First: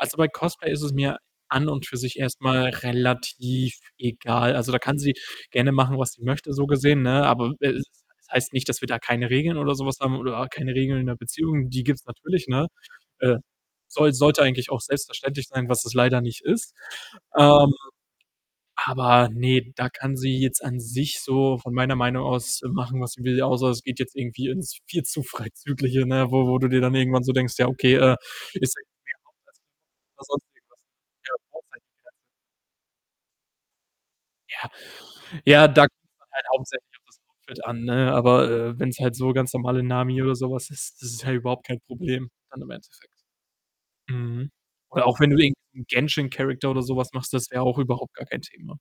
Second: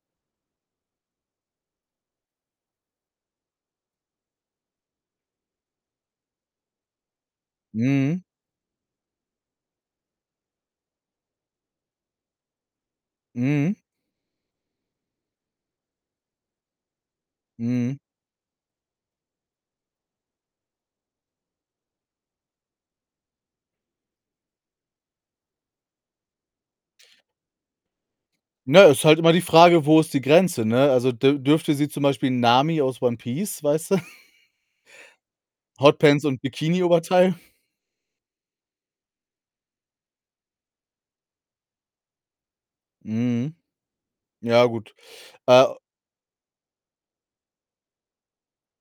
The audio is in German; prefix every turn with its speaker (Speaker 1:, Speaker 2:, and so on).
Speaker 1: Also, bei Cosplay ist es mir an und für sich erst mal relativ egal. Also, da kann sie gerne machen, was sie möchte, so gesehen, ne? Aber w äh, es
Speaker 2: Mhm.
Speaker 1: es heißt nicht, dass wir da keine Regeln oder so was haben oder keine Regeln in der Beziehung, die gibt's natürlich, ne? Äh,
Speaker 2: Mhm.
Speaker 1: soll sollte eigentlich auch selbstverständlich sein, was es leider nicht ist, ähm,
Speaker 2: Mhm.
Speaker 1: aber ne, da kann sie jetzt an sich so von meiner Meinung aus machen, was sie will. Außer es geht jetzt irgendwie ins viel zu Freizügliche, ne, wo wo du dir dann irgendwann so denkst: „Ja, okay, äh, ist
Speaker 2: Ne,
Speaker 1: sie zeigt
Speaker 2: ist halt immer
Speaker 1: mehr
Speaker 2: die Frage: „Wo
Speaker 1: Haut
Speaker 2: ist die
Speaker 1: als sonst
Speaker 2: Grenze“,
Speaker 1: irgendwas.“
Speaker 2: ne? Also, dü dürfte sie zum
Speaker 1: [unintelligible]
Speaker 2: Beispiel Nami aus One Piece, weißte?
Speaker 1: Ja, ja, da kommt's
Speaker 2: Hotpants
Speaker 1: dann
Speaker 2: und
Speaker 1: halt hauptsächlich auf das
Speaker 2: Bikini-Oberteil?
Speaker 1: Outfit an, ne? Aber, äh, wenn's halt so ganz normale „Nami“ oder so was ist, das ist ja überhaupt kein Problem dann im Endeffekt.
Speaker 2: Mhm.
Speaker 1: Mhm.
Speaker 2: Ja gut,
Speaker 1: Oder auch wenn du irgend'
Speaker 2: äh
Speaker 1: nen „Genshin-Character“ oder sowas machst, das wäre auch überhaupt gar kein Thema.